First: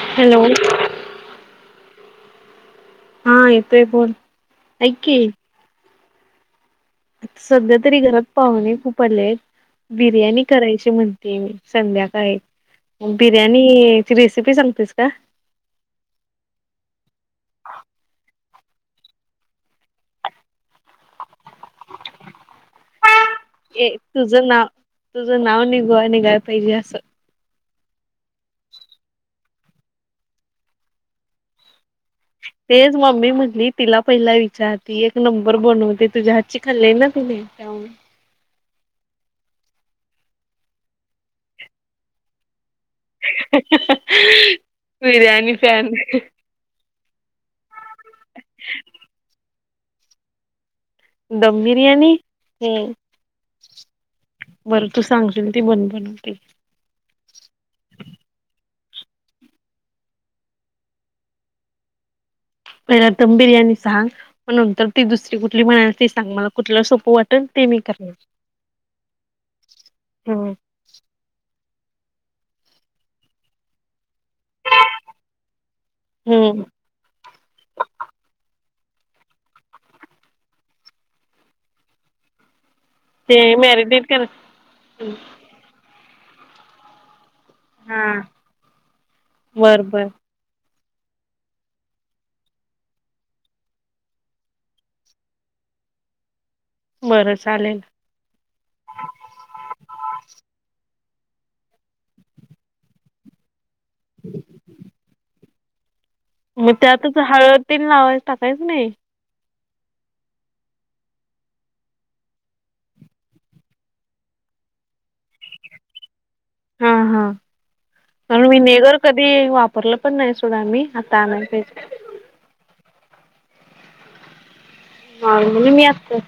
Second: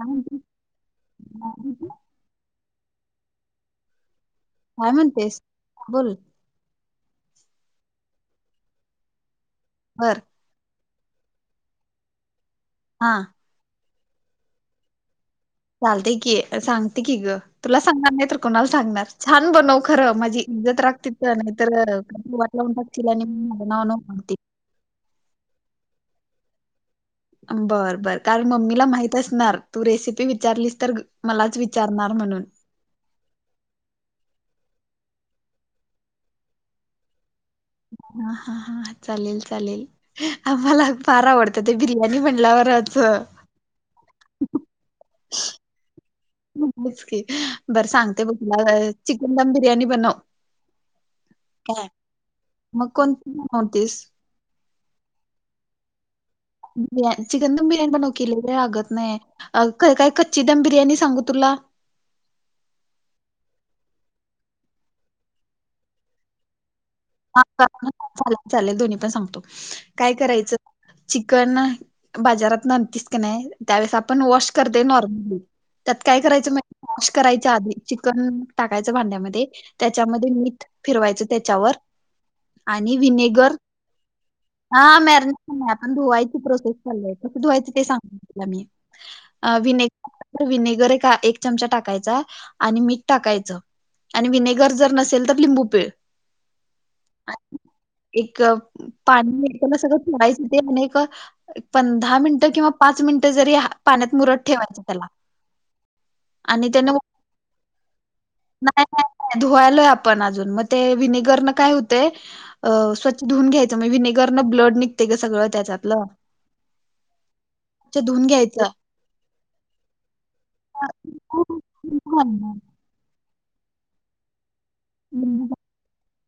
काय म्हणतेस? हॅलो. [unintelligible] हा येतंय बोल. काय ऐक की म्हणतेस, बोल. सध्या तरी घरात पाहुणे खूप आले बर बिर्याणी करायची म्हणते मी संध्याकाळी हा मग बिर्याणी ची रेसिपी सांगतेस का? चालतय की सांगते की ग. तुला सांगणार नाही तर कोणाला सांगणार छान बनव खरं माझी इज्जत राख तिथं नाहीतर वाट लावून टाकतील आणि नाव ये नको म्हणते तुझं नाव, तुझं नाव नि [unintelligible] निघाय पाहिजे असं. बर बर काल मम्मीला माहित असणार तू रेसिपी विचारलीस तर मलाच विचारणार म्हणून. तेच मम्मी म्हटली तिला पहिला विचार ती एक नंबर बनवते तुझ्या हातची खाल्ली ना तिने त्या हा हा हा चालेल चालेल आम्हाला फार आवडतं ते बिर्याणी म्हणल्यावर बिर्याणी फॅन. [unintelligible] बरं सांगते बघ तुला चिकन दम बिर्याणी बनव. दम का बिर्याणी मग हम्म कोणती बनवतीस. बरं तू सांगशील ती बन [unintelligible] [unintelligible] चिकन दम बिर्याणी बनव की लई वेळ लागत नाही. अ काय कच्ची दम बिर्याणी सांगू तुला. पहिला दम बिर्याणी सांग मग नंतर ती दुसरी कुठली म्हणाल ते सांग मला. कुठल सोप वा [unintelligible] चालेल चालेल दोन्ही पण सांगतो काय हम्म. करायचं. चिकन बाजारात न अंतिस की नाही त्यावेळेस आपण वॉश करते नॉर्मली. त्यात काय करायचं म हम्म वॉश करायच्या आधी चिकन टाकायचं भांड्यामध्ये त्याच्यामध्ये मीठ फिरवायचं त्याच्यावर आणि ते विनेगर मॅरिनेट कर हा मॅर [unintelligible] आपण धुवायची प्रोसेस चाल [unintelligible] धुवायच ते हा सांग तुला मी अ बर विने बर तर विनेगर एक अ एक चमचा टाकायचा आणि मीठ टाकायचं. आणि विनेगर जर नसेल तर लिंबू पिळ. बरं चालेल. एक पाणी [unintelligible] सगळं [unintelligible] पण दहा मिनिटं किंवा पाच मिनिटं जरी पाण्यात मुरत ठेवायचं त्याला. आणि मग त्याने त्यातच हळद तेन लावायचं टाकायच नाही. धुवायलोय आपण अजून मग ते विनेगर न काय होतय अ स्वच्छधून घ्यायचं म विनेगरं ब्लड निघते ग सगळं त्याच्यातलं. हा हा. स्वच्छ धुवून [unintelligible] घ्यायचं विनेगर कधी वापरलं पण नाही सोडा आम्ही आता आणय पाजे. ह ना. हा मी मी असतेस.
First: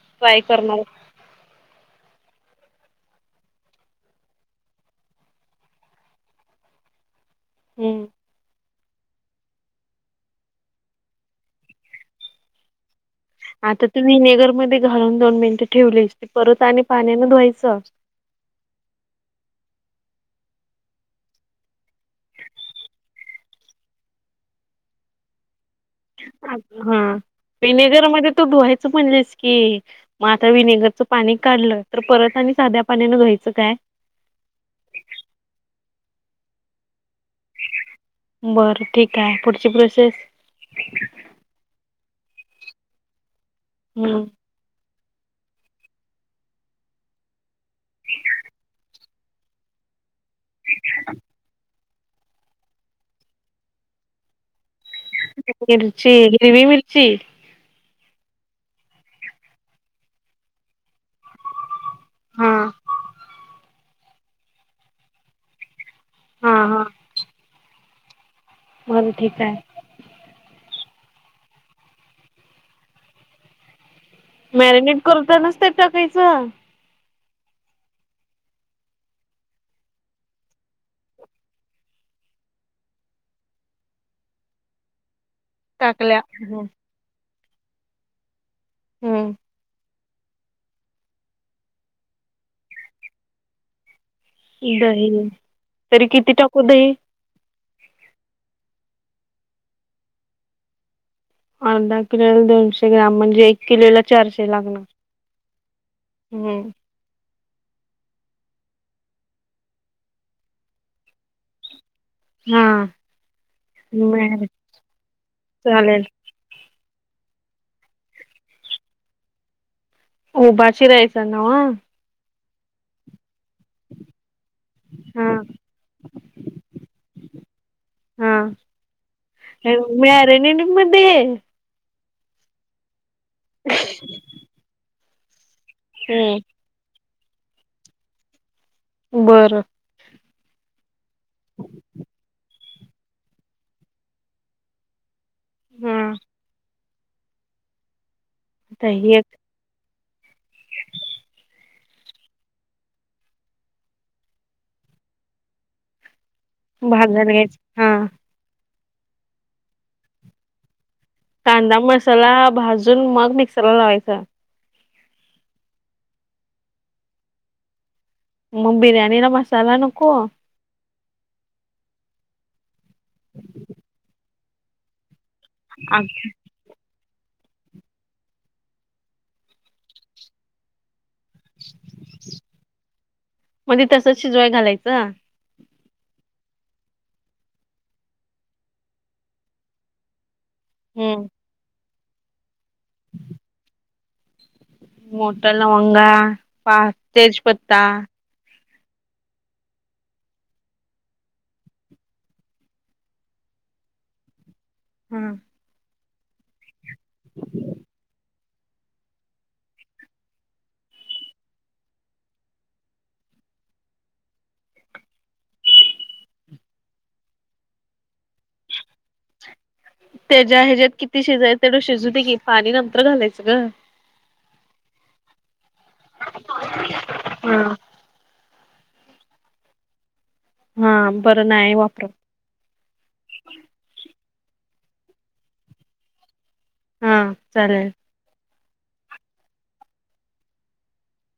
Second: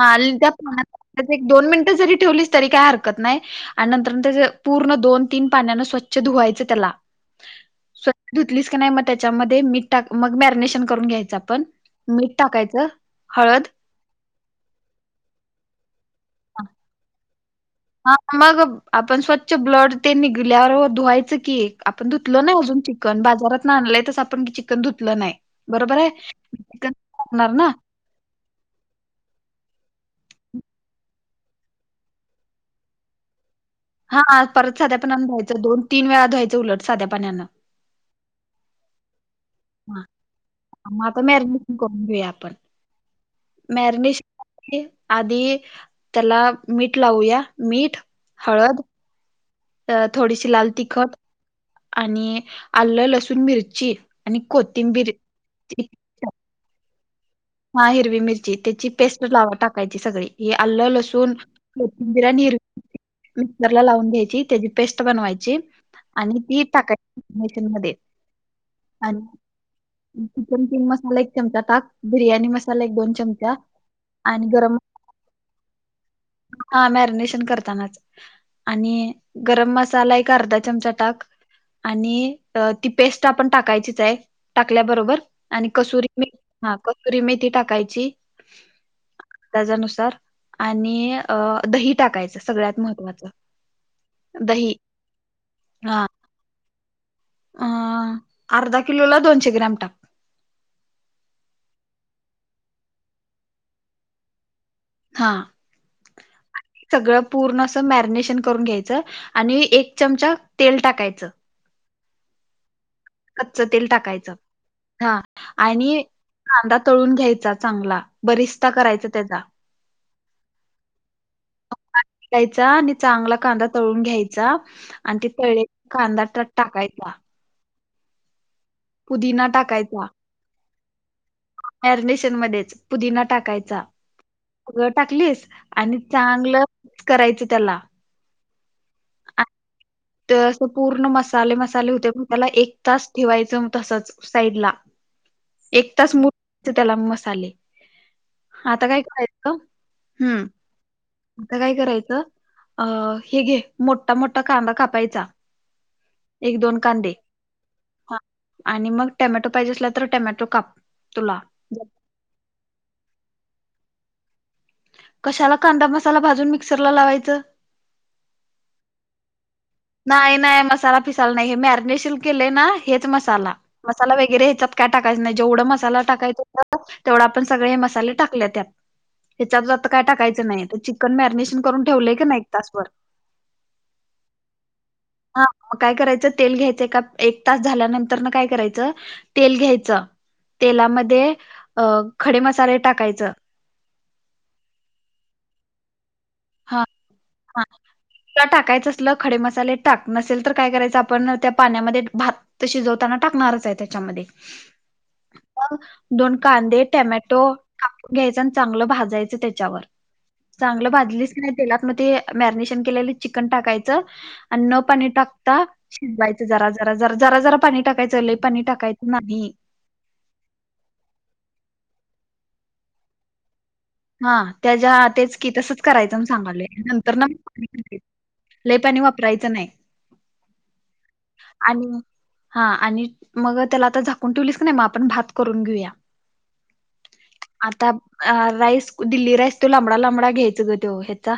हा [unintelligible] एक दोन मिनिटं जरी ठेवलीस तरी काय हरकत नाही. आणि नंतर न त्याज पूर्ण दोन तीन पाण्यान स्वच्छ धुवायचं त्याला. हम्म. स्वतः त धुतलीस. क नाही म त्याच्यामध्ये मीठ टाक मग मॅरीनेशन करून घ्यायचा पण मीठ टाकायचं. हळ आता तू विनेगर मध्ये घालून दोन मिनिटं ठेवलीस ते परत आणि पाण्यानं धुवायचं. हा मग आपण स्वच्छ ब्लड ते निघल्यावर धुवायचं की आपण धुतलो नाही अजून ते. चिकन बाजारातन आलंय तस आपण चिकन धुतलं नाही. बरोबर आहे चिकन हा टाकणार ना विनेगर मध्ये तू धुवायच म्हणलीस की. मग आता विनेगरचं पाणी काढलं तर परत आणि साध्या पाण्यानं धुवायचं काय? हा परत साध्या पाणी धूवायच दोन तीन वेळा धुवायचं उलट साध्या पाण्यांन बरं ठीक आहे पुढची प्रोसेस म मॅरिनेशन करून घेऊया आपण हम्म मॅरिनेशन ओके आधी त्याला मीठ लावूया मीठ, हळद अ थोडीशी लाल तिखट आणि आलं लसूण मिरची आणि कोथ मिर्ची हिरवी मिर्ची हा हिरवी मिरची त्याची पेस्ट लावा टाकायची सगळी हे आल्लं लसूण कोथिंबीर आणि हा मिरची मिक्सरला लावून घ्यायची त्याची पेस्ट बनवायची आणि हा ती हा टाकायची मॅरीनेशन बरं आणि ठीक आहे चिकन किंग मसाला एक चमचा टाक, बिर्याणी मसाला एक दोन चमचा आणि मॅरिनेट करतानाच ते टाकायच हा मॅरिनेशन करतानाच आणि गरम मसाला एक अर्धा चमचा टाक आणि ती पेस्ट आपण टाकायचीच आहे, टाकल्याबरोबर आणि कसुरी टाकल्या मेथी हा कसुरी मेथी टाकायची हम्म त्याच्यानुसार आणि अह दही टाकायचं सगळ्यात महत्त्वाचं दही, हां, तरी किती टाकू दही? अ अर्धा किलोला दोनशे ग्रॅम टाक. अर्धा किलोला दोनशे ग्रॅम म्हणजे एक किलोला चारशे लागणार हा. हम्म सगळं पूर्ण असं मॅरिनेशन करून घ्यायचं आणि एक चमचा तेल टाकायचं हा. कच्च तेल टाकायचं बर हा चालेल आणि कांदा तळून घ्यायचा चांगला, बरिस्ता करायचा त्याचा उभा चिरायचा ना? उभा चिरायचा आणि चांगला कांदा तळून घ्याय चा आणि ते हा तळलेला कांदा त्यात टाकायचा हा पुदिना ह्या मॅरीनेट मध्ये मॅरीनेशन मध्येच पुदीना टाकायचा सगळ टाकलीस आणि चांगलं करायचं त्याला बरं. ते अस पूर्ण मसाले मसाले होते पण त्याला एक तास ठेवायचं तसच साईड ला. एक हा तास [unintelligible] त्याला मसाले आता काय ही एक करायच हम्म. आता काय करायचं अह हे घे मोठा मोठा कांदा काप पायचा एक दोन कांदे भाजायला घ्यायच हा आणि मग टॅमॅटो पाहिजे असला तर टॅमॅटो काप तुला कांदा मसाला भाजून मग मिक्सर ला लावायचा कशाला कांदा मसाला भाजून मिक्सरला लावायचं म बिर्याणी ना मसाला न नाही नाही मसाला फिसाला नाही हे मॅरिनेशन केलंय ना हेच मसाला मसाला वगैरे ह्याच्यात काय टाकायचं नाही जेवढा मसाला टाकायच होता तेवढं आपण सगळे मसाले टाकले त्यात त्याच्यात आता काय टाकायचं नाही ते चिकन मॅरिनेशन करून ठेवलंय की नाही एक तासभर मध्ये तसं शिजवाय घालायचं हा काय करायचं तेल घ्यायचं ए एक तास झाल्यानंतर न काय करायचं तेल घ्यायचं तेलामध्ये हम्म अ खडे मसाले टाकायचं. मोटा लवंगा, पा हा हा तेजपत्ता तुला टाकायचं असल खडे मसाले टाक, नसेल तर काय करायचं आपण त्या पाण्यामध्ये भात त शीजवताना टाकणारच आहे त्याच्यामध्ये. हम्म. मग दोन कांदे, टमॅटो कापून घ्यायचा न चांगलं भाजायच त्याच्यावर, चांगलं भाजलीस तेलात मग ते मॅरिनेशन केलेलं चिकन टाकायचं आणि न पाणी टाकता शिजवायचं जरा जरा जरा जरा जरा पाणी टाकायचं लय पाणी टाकायचं नाही. त्याच्या ह्याच्यात किती शेजायच तेवढ शेजू दे की पाणी नंतर घालायचं ग. हा त्याच्या तेच की तसंच करायचं मग सांगायलोय नंतर ना हा. म लय पानी वापरायचं नाही हा बरं नाही आणि वापर हा आणि मग त्याला आता झाकून ठेवलीस का नाही मग आपण भात करून घेऊया. हा चालेल आता राईस दिल्ली राईस तो लांबडा लांबडा घ्यायच ग तो ह्याचा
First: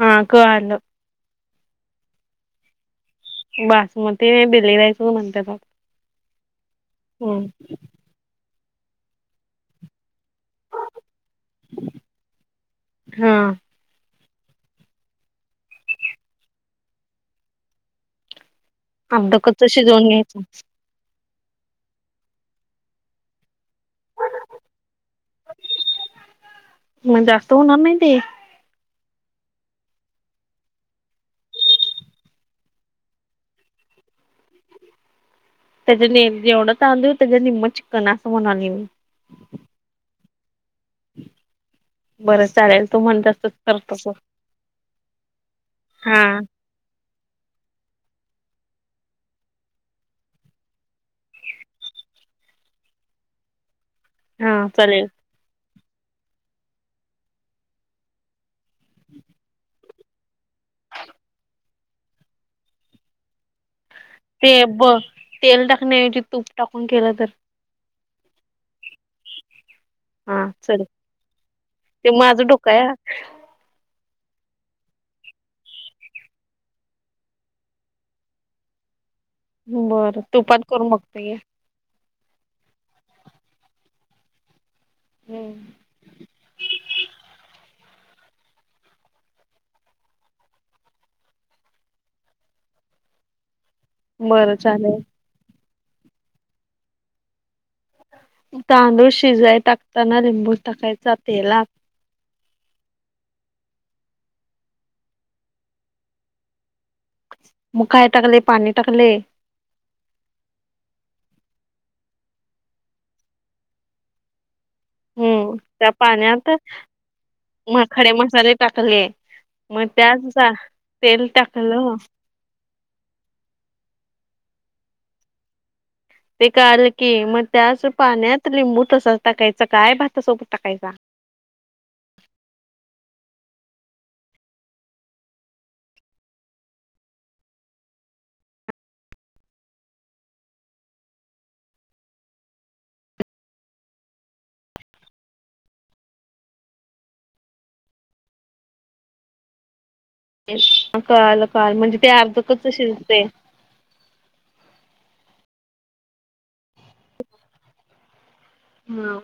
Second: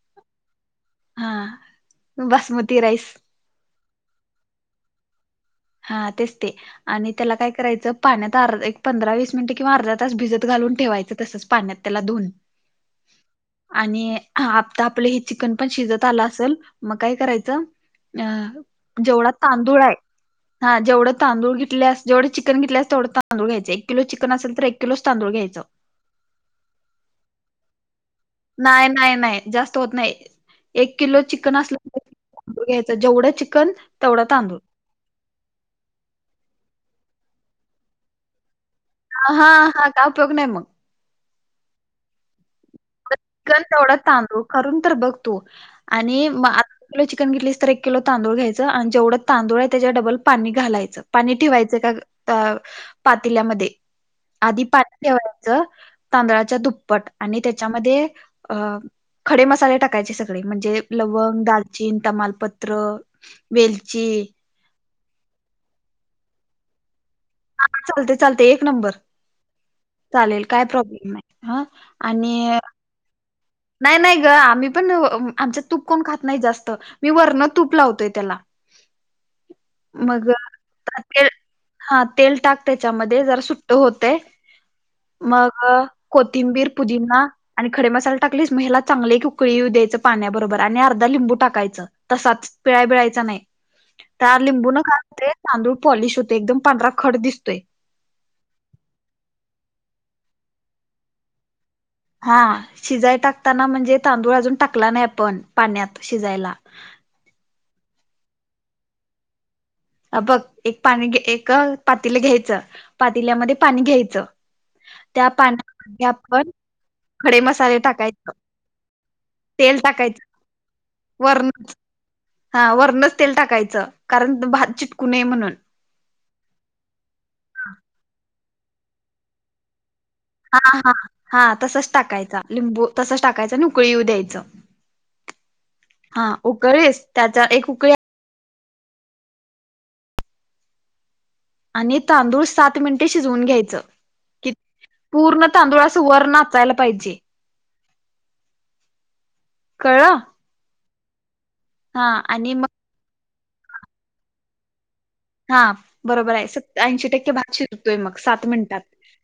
हा कळालं. हा बासमती राईस. बासमती दिलीरायच म्हणतात ओ. हा तेच ते आणि त्याला काय करायचं पाण्यात अर एक पंधरा वीस मिनट किंवा अर्धा तास भिजत घालून ठेवायचं तसच. पाण्यात त्याला धुऊन. हा आणि आता आपलं हे चिकन पण शिजत आलं असेल मग काय करायचं अ जेवढा अर्ध कच्च तांदूळ आहे शिजवून घ्यायचं हा जेवढ तांदूळ घेतल्यास जेवढं चिकन घेतल्यास तेवढ तांदूळ घ्यायचं एक किलो चिकन असेल तर एक किलोच तांदूळ घ्यायचं. मग जास्त होणार नाही ते? नाही नाही नाही जास्त होत नाही एक किलो चिकन असलं तांदूळ घ्यायचा जेवढं चिकन तेवढा तांदूळ. त्याच्या निम जेवढं तांदुळ त्याच्या निम्म चिकन असं म्हणालोय मी. हा हा काय उपयोग नाही मग. बरं चालेल. तू म्हणत तसच चिकन करतो तेवढं बघ तांदूळ करून तर बघ तु हा आणि मग आ एक किलो चिकन घेतलीस तर एक किलो तांदूळ घ्यायचं आणि जेवं जेवढं आहे त्याच्यावर डबल पाणी घालायचं. पाणी ठेवायचं का पातील्यामध्ये हा आधी पाणी चालेल ठेवायचं तांदळाच्या दुप्पट आणि त्या त्याच्यामध्ये अ खडे मसाले टाकायचे सगळे म्हणजे लवंग, दालचीन, तमालपत्र वेलची ते ब तेल टाकण्याऐवजी तूप टाकून केलं तर? चालते चालते एक नंबर! चालेल काय प्रॉब्लेम नाही ह ते आणि माझं डोकं आहे हा. नाही नाही ग आम्ही पण नव्ह आमच्यात तूप कोण खात नाही जास्त. मी वरनं तूप लावतोय त्याला [inaudible] बरं मग तुपात करून बघतो ते घे हा तेल टाक त्याच्यामध्ये जरा सुट्ट होत मग कोथिंबीर पुजिना आणि. खडे मसाला टाकलीस म्याला चांगले एक उकळी द्यायचं पाण्याबरोबर आणि अर्धा लिंबू टाकायचं. तसाच पिळाबिळायचा नाही त्या बरं लिंबू न चालेल खाते तांदूळ पॉलिश होते एकदम पांढरा खड दिसतोय. तांदूळ शिजाय टाकताना लिंबू टाकायचा तेलात हा शिजाय टाकताना म्हणजे तांदूळ अजून टाकला नाही आपण पाण्यात शिजायला म काय टाकले पाणी टाकले अ बघ एक पाणी एक पातीले घ्यायचं पातील्यामध्ये पाणी घ्यायचं त्या हम्म त्या पाण्यामध्ये पाण्यात आपण खडे मसाले म खडे टाकायचं मसाले टाकले तेल मग टाकायचं त्याच तेल वरण टाकलं हा वरणच तेल टाकायचं कारण भात चिटकू नये म्हणून ते काल की मग त्याच पाण्यात लिंबू तसाच टाकायचा काय भ हा हा हा तसच टाकायचा लिंबू तसच टाकायच आणि उकळी येऊ द्यायचं हा उकळी त्याचा एक उकळी आणि तांदूळ सात मिनिटे शिजवून घ्यायचं कि पूर्ण तांदुळ अस वर नाचायला पाहिजे कळलं. कळालं कळालं म्हणजे ते हा आणि मग अर्धकच शिरते. हा बरोबर आहे स ऐंशी टक्के भात शिजतोय मग सात मिनिटात हा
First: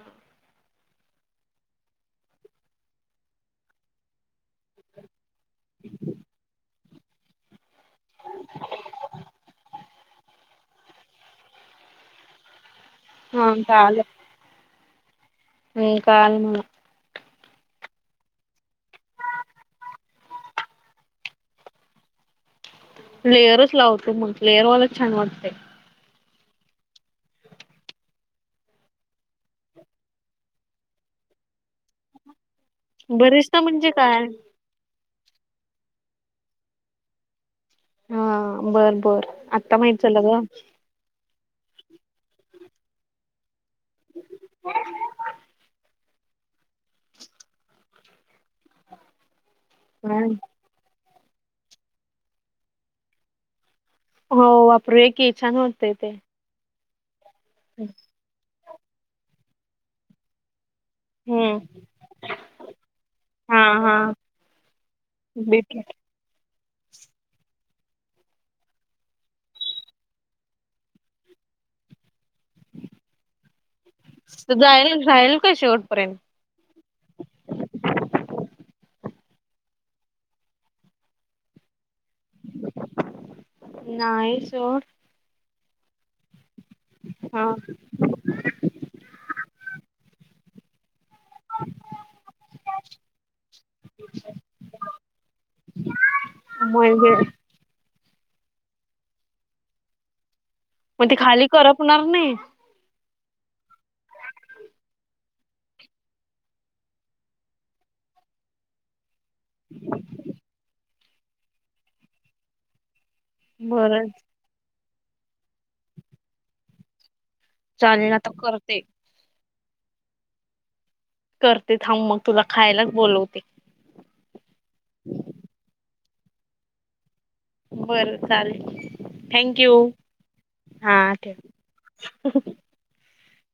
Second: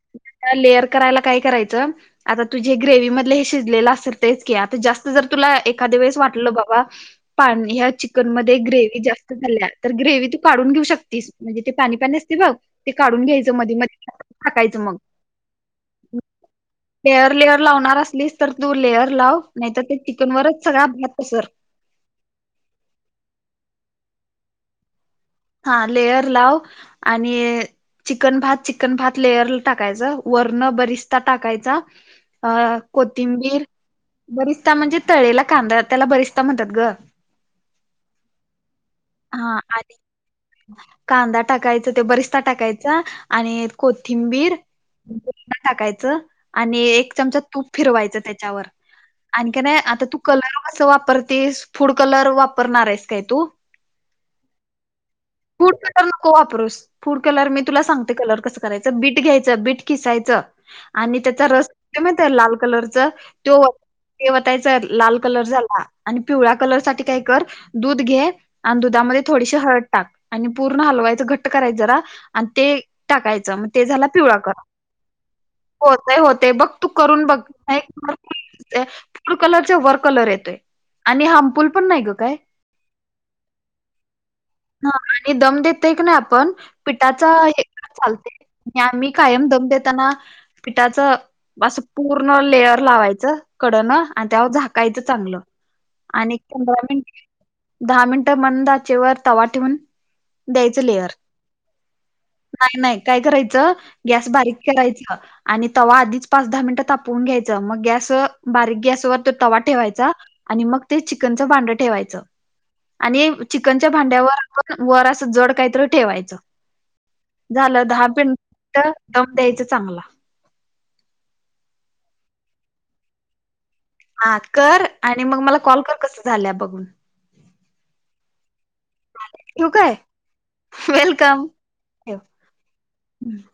लेअर करायला काय करायचं आता तुझे ग्रेव्ही मधल हे शिजलेलं असेल तेच क आता जर तुला एखाद्या वेळेस वाटलं बाबा पान ह्या चिकन मध्ये ग्रेव्ही जास्त झाल्या तर ग्रेव्ही तू काढून घेऊ शक म्हणजे ते पाणी पाणी असते बघ ते काढून घ्यायच हा मध्ये कळालं. मध्ये टाकायचं मग [unintelligible] लेअर लेअर लावणार असलीस तर तू लेअर लाव नाही तर ते चिकनवरच सगळा भात अस लेअरच लावते मग लेअरवालाच छान वाटते- हा लेयर लाव आणि अ. चिकन भात चिकन भात लेयर ला टाकायचं वरण बरिस्ता टाकायचा अ बरिस्ता कोथिंबीर म्हणजे काय? बरीच. ते म्हणजे तळलेला कांदा त्याला बरीसदा म्हणतात ग. हा बरं बरं हा आता आणि माहित झालं ग. कांदा टाकायचा ते बरिस्ता टाकायचा आणि. कोथिंबीर टाकायचं आणि एक चमचा तूप फिरवायचं त्याच्यावर आणखी नाही आता तू ग कलर कस वापरतेस फूड कलर वापरणार एस काय तू? हो वापरू या कि. फूड कलर नको वापरूस फूड कलर मी तुला सांगते कलर च. करायचं बीट घ्यायचं बीट किसायचं. आणि त्याचा हम्म रस ते म्हणतात लाल कलरचा तो. हा हा तेव्हा त्याचा लाल कलर बीट झाला. आणि पिवळया कलर साठी काय कर दूध घे आणि दुधामध्ये थोडीशी हळद टाक टाक आणि पूर्ण हलवायच घट करायच जरा आणि ते टाकायचं म ते झाला. पिवळा तर जाल राहील का शेवटपर्यंत ते बघ तू करून बघ फूड कलर च्या वर कलर येतोय आणि हामफुल पण नाही ग काय नाही च ओ. हा आणि दम देतय क नाय आपण पिठाचा हा हे पण चालतय. आणि आम्ही कायम दम देताना पिठाच असं पूर्ण लेयर लावायचं कडनं आणि त्यावर झाकायचं चांगलं. आणि पंधरा मीन म्हणजे दहा मिनिटं मंद आचेवर तवा ठेवून द्यायच मग लेअर. ते खाली करपणार नाही? नाय नाय काय करायचं गॅस बारीक करायच. आणि तवा आधीच पाच दहा मिनिटं तापवून घ्यायचं मग गॅस बारीक गॅस वर त्यो तवा ठेवायचा आणि मग ते चिकनच भांड ठेवायच. आणि चीकन बरं वर अस जड कायतर ठेवायचं झालं दहा चालेल आता करते मिनिटं दम द्यायचा चांगला. करते थांब मग तुला खायलाच बोलवते. हा कर आणि मग मला कॉल कर कसं झालंया बघून. बरं चालेल थँंक ठेवू यू काय हा वेलकम ठेव. [inaudible]